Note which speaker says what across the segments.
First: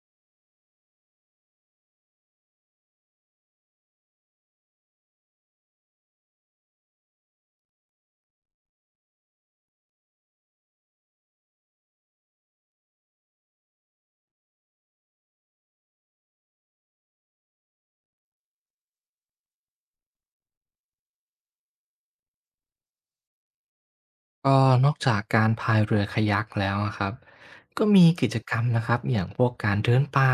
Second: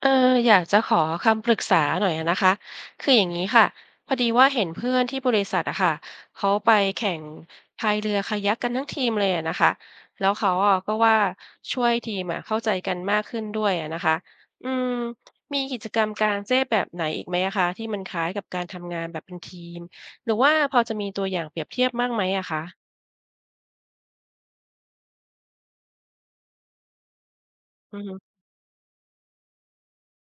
Speaker 1: เอออยากจะขอคำปรึกษาหน่อยอะนะคะคืออย่างนี้ค่ะพอดีว่าเห็นเพื่อนที่บริษัทอะค่ะเขาไปแข่งพายเรือคายักกันทั้งทีมเลยอะนะคะแล้วเขาอะก็ว่าช่วยทีมอะเข้าใจกันมากขึ้นด้วยอะนะคะอืมมีกิจกรรมกลางแจ้งแบบไหนอีกไหมอะคะที่มันคล้ายกับการทำงานแบบเป็นทีมหรือว่าพอจะมีตัวอย่างเปรียบเทียบบ้างไหมอะคะ
Speaker 2: ก็นอกจากการพายเรือคายักแล้วอะครับก็
Speaker 1: อือ
Speaker 2: มีกิ
Speaker 1: ฮึ
Speaker 2: จกรรมนะครับอย่างพวกการเดินป่า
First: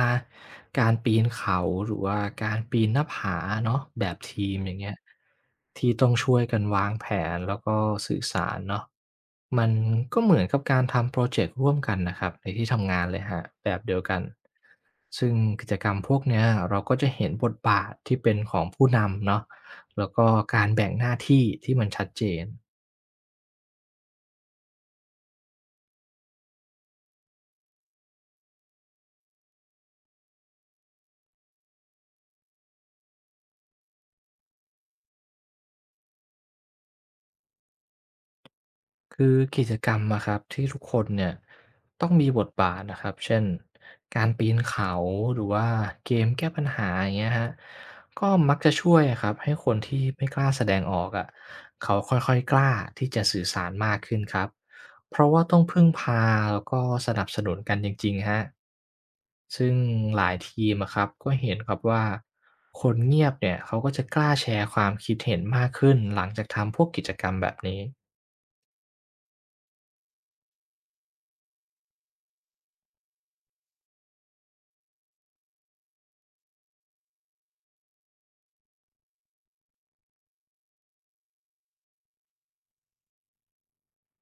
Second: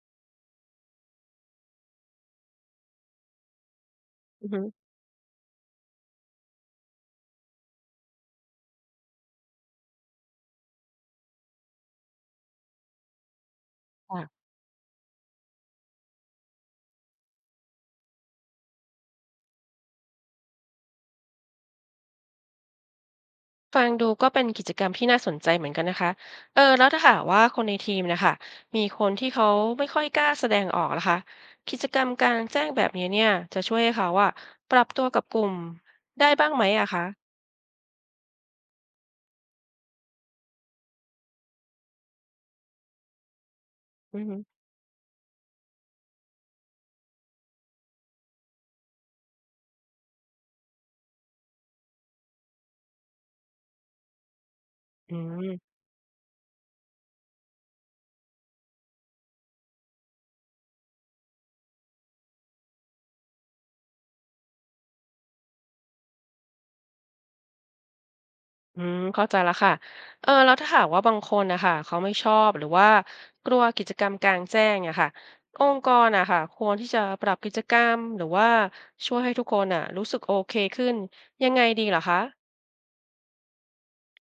Speaker 2: การปีนเขาหรือว่าการปีนหน้าผาเนาะแบบ
Speaker 1: อื
Speaker 2: ที
Speaker 1: อ
Speaker 2: ม
Speaker 1: ฮึ
Speaker 2: อย่างเงี้ยที่ต้องช่วยกันวางแผนแล้วก็สื่อสารเนาะมันก็เหมือนกับการทำโปรเจกต์ร่วมกันนะครับในที่ทำงานเลยฮะแบบเดียวกัน
Speaker 1: ค่ะ
Speaker 2: ซึ่งกิจกรรมพวกเนี้ยเราก็จะเห็นบทบาทที่เป็นของผู้นำเนาะแล้วก็การแบ่งหน้าที่ที่มันชัดเจน
Speaker 1: ฟังดูก็เป็นกิจกรรมที่น่าสนใจเหมือนกันนะคะเออแล้วถ้าหากว่าคนในทีมนะคะมีคนที่เขาไม่ค่อยกล้าแสดงออกนะคะกิจกรรมกลางแจ้งแบบนี้เนี่ยจะช่วยให้เขาว่าปรับตัวกับกลุ่มได้บ้างไหมอะคะ
Speaker 2: คือกิจกรรมอะครับที่ทุกคนเนี่ยต้องมีบทบาทนะครับเช่น
Speaker 1: อื
Speaker 2: กา
Speaker 1: ม
Speaker 2: ร
Speaker 1: อือ
Speaker 2: ปีนเขาหรือว่าเกมแก้ปัญหาอย่างเงี้ยฮะก็มักจะช่วยครับให้คนที่ไม่กล้าแสดงออกอะเขาค่อยๆกล้าที่จะสื่อสารมากขึ้นครับเพ
Speaker 1: ื
Speaker 2: ราะว่าต้อง
Speaker 1: ม
Speaker 2: พึ่งพาแล้วก็สนับสนุนกันจริงๆฮะซึ่งหลายทีมอะครับก็เห็นครับว่าคนเงียบเนี่ยเขาก็จะกล้าแชร์ความคิดเห็นมากขึ้นหลังจากทำพวกกิจกรรมแบบนี้
Speaker 1: อืมเข้าใจและค่ะเออแล้วถ้าหากว่าบางคนนะคะเขาไม่ชอบหรือว่ากลัวกิจกรรมกลางแจ้งอะค่ะองค์กรอะค่ะควรที่จะปรับกิจกรรมหรือว่าช่วยให้ทุกคนอะรู้สึกโอเคขึ้นยังไงดีเหรอคะ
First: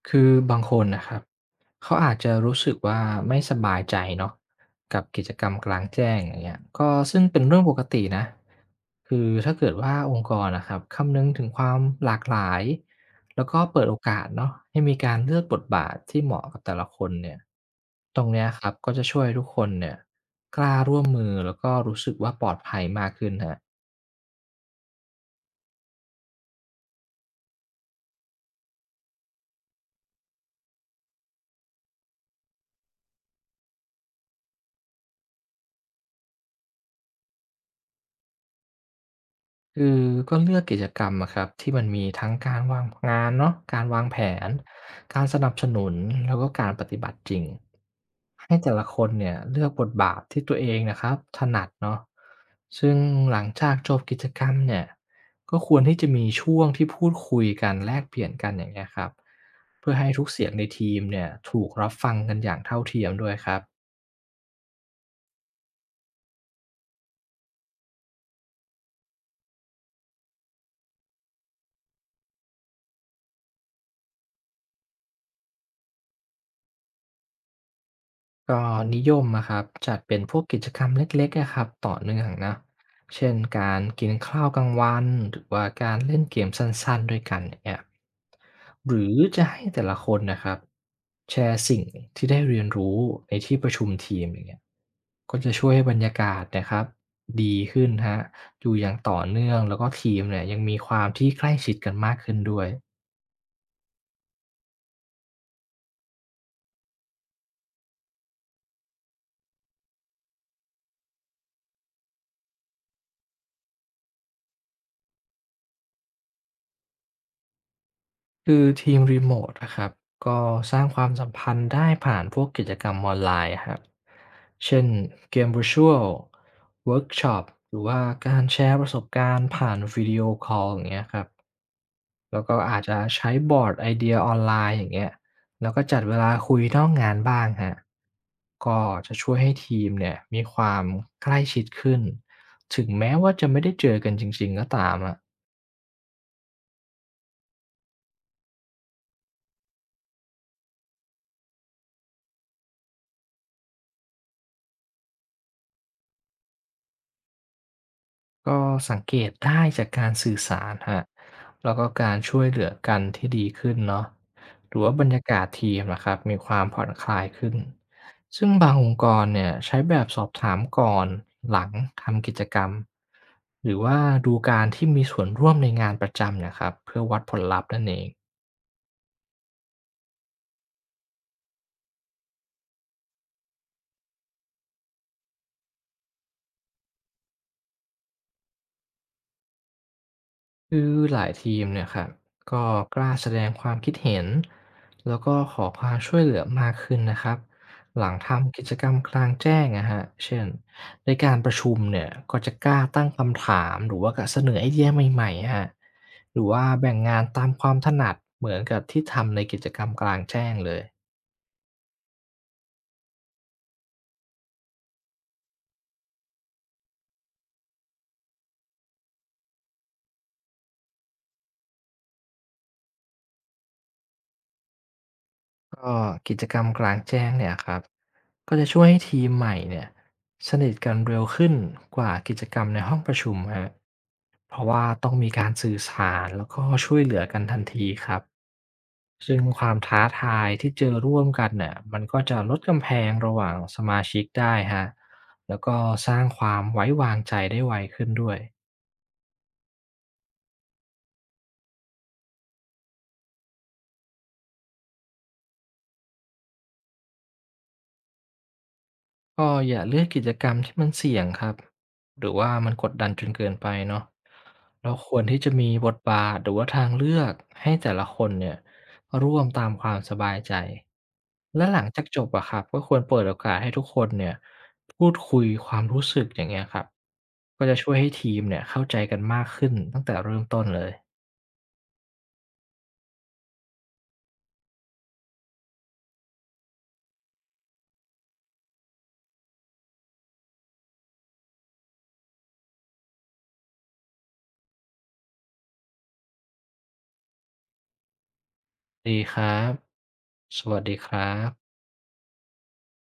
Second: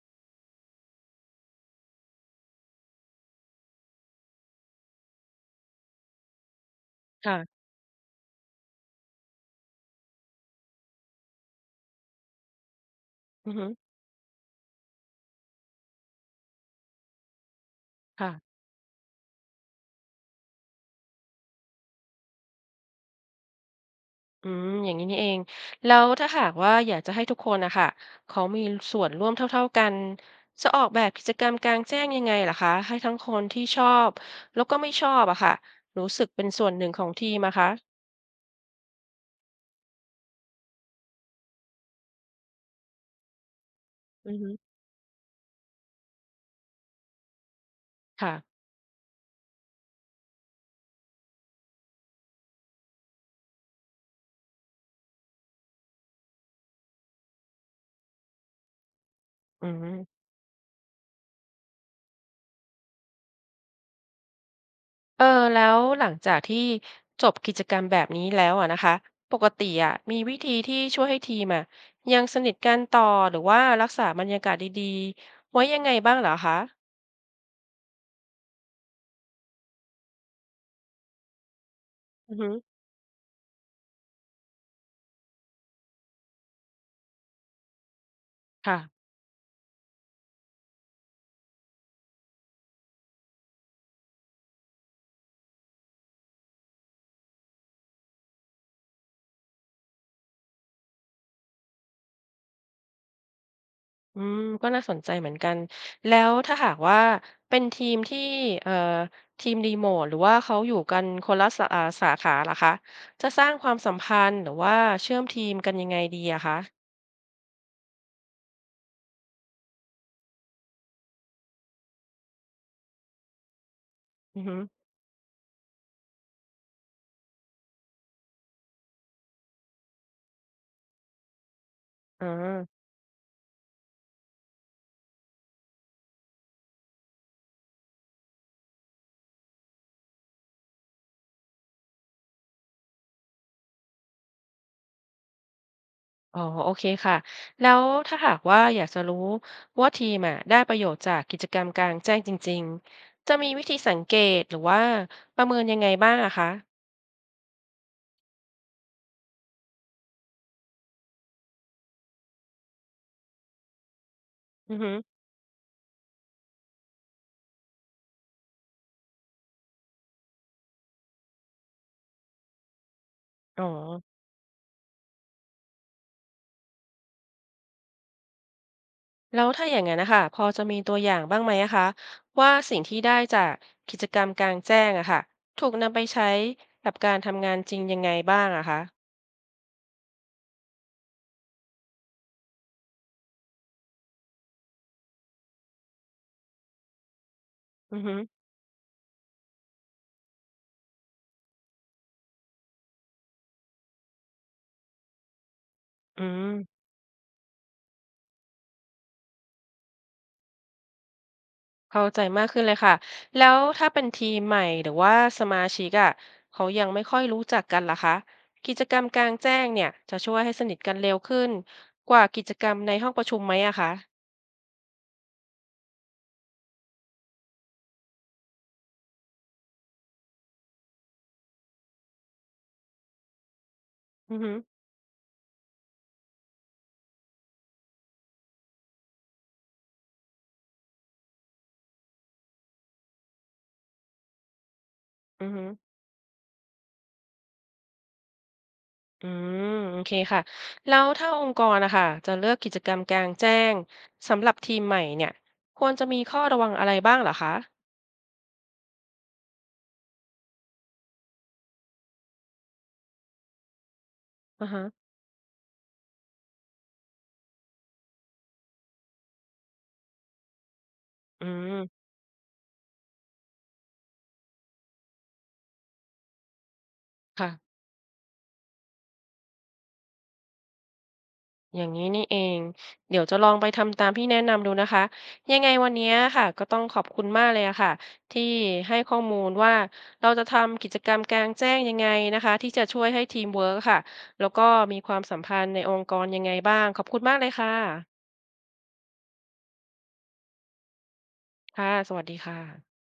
Speaker 2: คือบางคนนะครับ เขาอาจจะรู้สึกว่าไม่สบายใจเนาะกับกิจกรรมกลางแจ้งอย่างเงี้ยก็ซึ่งเป็นเรื่อง
Speaker 1: ค่ะ
Speaker 2: ปกตินะคือถ้าเกิดว่าองค์กรนะครับคำนึงถึงความหลากหลายแล้ว
Speaker 1: อือ
Speaker 2: ก็
Speaker 1: ฮึ
Speaker 2: เปิดโอกาสเนาะให้มีการเลือกบทบาทที่เหมาะกับแต่ละคนเนี่ยตรงเนี้ย
Speaker 1: ค่ะ
Speaker 2: ครับก็จะช่วยให้ทุกคนเนี่ยกล้าร่วมมือแล้วก็รู้สึกว่าปลอดภัยมากขึ้นฮะ
Speaker 1: อืมอย่างนี้นี่เองแล้วถ้าหากว่าอยากจะให้ทุกคนนะค่ะเขามีส่วนร่วมเท่าๆกันจะออกแบบกิจกรรมกลางแจ้งยังไงเหอคะให้ทั้งคนที่ชอบแล้วก็ไม่ชอบอะค่ะรู้สึกเป็นส่วนหนึ่งของทีมอะคะ
Speaker 2: คือก็เลือกกิจกรรมอะครับที่มันมีทั้งการวางงานเนาะการวางแผ
Speaker 1: อือฮึ
Speaker 2: นการสนับสนุนแล้วก็การปฏิบัติจริง
Speaker 1: ค่ะ
Speaker 2: ให้แต่ละคนเนี่ยเลือกบทบาทที่ตัวเองนะครับถนัดเนาะซึ่งหลังจากจบกิจกรรมเนี่ยก็ควรที่จะมีช่วงที่พูดคุยกันแลกเปลี่ยนกันอย่างเงี้ยครับ
Speaker 1: อื
Speaker 2: เพื่อให้ทุ
Speaker 1: ม
Speaker 2: กเสียงในทีมเนี่ยถูกรับฟังกันอย่างเท่าเทียมด้วยครับ
Speaker 1: เออแล้วหลังจากที่จบกิจกรรมแบบนี้แล้วอะนะคะปกติอะมีวิธีที่ช่วยให้ทีมอะยังสนิทกันต่อหรือว่ารักษาบรรยากาศดีๆไว้ยังไงบ้างเหรอคะ
Speaker 2: ก็นิยมอะครับจัดเป็นพวกกิจกรรมเล็กๆอะครับต่อเนื่อง
Speaker 1: อือฮึ
Speaker 2: นะเช่นการกินข้าวกลางวันหรือว่าการเล่นเกมสั้นๆด้วยกันเนี่ยหรื
Speaker 1: ค่ะ
Speaker 2: อจะให้แต่ละคนนะครับแชร์สิ่งที่ได้เรียนรู้ในที่ประชุมทีมอย่างเงี้ยก็จะช่วยให้บรรยากาศนะครับดีขึ้นฮะอยู่อย่างต่อเนื่องแล้วก็ทีมเนี่ยยังมีความที่ใกล้ชิดกันมากขึ้นด้วย
Speaker 1: อืมก็น่าสนใจเหมือนกันแล้วถ้าหากว่าเป็นทีมที่เอ่อทีม r ีโมทหรือว่าเขาอยู่กันคนละสาขาล่ะคะจะสร้างความสัมพันธ์หรือว่าเชื่อมทีมกันยังไงดีอะคะ
Speaker 2: คือทีมรีโมทนะครับก็สร้างความสัมพันธ์ได้ผ่านพวกกิจกรรมออนไลน์ครับ
Speaker 1: อือฮึ
Speaker 2: เช่นเกม Virtual เวิร์กช็อปหรือว่าการแชร์ประสบการณ์ผ่านวิดีโอคอลอย่างเงี้ยครับแล้วก็
Speaker 1: อา
Speaker 2: อาจจะใช้บอร์ดไอเดียออนไลน์อย่างเงี้ยแล้วก็จัดเวลาคุยนอกงานบ้างฮะก็จะช่วยให้ทีมเนี่ยมีความใกล้ชิดขึ้นถึงแม้ว่าจะไม่ได้เจอกันจริงๆก็ตามอะ
Speaker 1: อ๋อโอเคค่ะแล้วถ้าหากว่าอยากจะรู้ว่าทีมอะได้ประโยชน์จากกิจกรรมกลางแจ้งจริงๆจะมีวิธีสังเกตหรือว่าประเมินยังไงบ้างอะคะ
Speaker 2: ก็สังเกตได้จากการสื่อสารฮะแล้วก็การช่วยเหลือกันที่ดีขึ้นเนาะห
Speaker 1: อื
Speaker 2: รื
Speaker 1: อ
Speaker 2: อ
Speaker 1: ฮึ
Speaker 2: ว่าบรรยากาศทีมนะครับมีความผ่อนคลายขึ้นซึ่งบางองค์กรเนี่ยใช้แบบสอบถามก่อนหลังทำกิจกรรม
Speaker 1: อ๋อ
Speaker 2: หรือว่าดูการที่มีส่วนร่วมในงานประจำเนะครับเพื่อวัดผลลัพธ์นั่นเอง
Speaker 1: แล้วถ้าอย่างนั้นนะคะพอจะมีตัวอย่างบ้างไหมอะคะว่าสิ่งที่ได้จากกิจกรรมกลางแจ้งอะค่ะถูกนำไปใช้กับการทำงานจริงยังไงบ้างอะคะ
Speaker 2: คือหลายทีมเนี่ยครับก็กล้าแสดงความคิดเห็นแล้วก็ขอความช่วยเหลือมากขึ้นนะครับ
Speaker 1: อื
Speaker 2: ห
Speaker 1: อ
Speaker 2: ลัง
Speaker 1: ฮึ
Speaker 2: ทำกิจกรรมกลางแจ้งนะฮะเช่นในการประชุมเนี่ยก็จะกล้าตั้งคำถามหรือว่าก็เสนอไอเดียใหม่ๆฮะ
Speaker 1: อื
Speaker 2: หรือ
Speaker 1: ม
Speaker 2: ว่าแบ่งงานตามความถนัดเหมือนกับที่ทำในกิจกรรมกลางแจ้งเลย
Speaker 1: เข้าใจมากขึ้นเลยค่ะแล้วถ้าเป็นทีมใหม่หรือว่าสมาชิกอะเขายังไม่ค่อยรู้จักกันล่ะคะกิจกรรมกลางแจ้งเนี่ยจะช่วยให้สนิทกันเร็วขึ้นกว่ากิจกรรมในห้องประชุมไหมอะคะ
Speaker 2: ก็กิจกรรมกลางแจ้งเนี่ยครับก็จะช่วยให้ทีมใหม่เนี่ยสนิทกันเร็วขึ้นกว่ากิจกรรมในห้องประชุมฮะ
Speaker 1: อือฮึ
Speaker 2: เพราะว่าต้องมีการสื่อสารแล้วก็ช่วยเหลือกันทันทีครับซึ่งความท้าทายที่เจอร่วมกันเนี่ยมันก็จะลดกำแพงระหว่างสมาชิกได้ฮะ
Speaker 1: อือ
Speaker 2: แล้ว
Speaker 1: ฮึ
Speaker 2: ก็สร้างความไว้วางใจได้ไวขึ้นด้วย
Speaker 1: อืมโอเคค่ะแล้วถ้าองค์กรนะคะจะเลือกกิจกรรมกลางแจ้งสำหรับทีมใหม่เนี่ยควรจะมีข้อระวังอะไรบ้างเหรอคะ
Speaker 2: ก็อย่าเลือกกิจกรรมที่มันเสี่ยงครับหรือว่ามันกดดันจนเกินไปเนาะ
Speaker 1: อือฮะ
Speaker 2: เราควรที่จะมีบทบาทหรือว่าทางเลือกให้แต่ละคนเนี่ยร่วมตามความสบายใจ
Speaker 1: อื
Speaker 2: และหลัง
Speaker 1: ม
Speaker 2: จากจบอะครับก็ควรเปิดโอกาสให้ทุกคนเนี่ยพูดคุยความรู้สึกอย่างเงี้ยครับก็
Speaker 1: ค่ะ
Speaker 2: จะช่วยให้ทีมเนี่ยเข้าใจกันมากขึ้นตั้งแต่เริ่มต้นเลย
Speaker 1: อย่างนี้นี่เองเดี๋ยวจะลองไปทำตามที่แนะนำดูนะคะยังไงวันนี้ค่ะก็ต้องขอบคุณมากเลยอะค่ะที่ให้ข้อมูลว่าเราจะทำกิจกรรมกลางแจ้งยังไงนะคะที่จะช่วยให้ทีมเวิร์คค่ะแล้วก็มีความสัมพันธ์ในองค์กรยังไงบ้างขอบคุณมากเลยค่ะ
Speaker 2: ดีครับสวัสดีครับ
Speaker 1: ค่ะสวัสดีค่ะ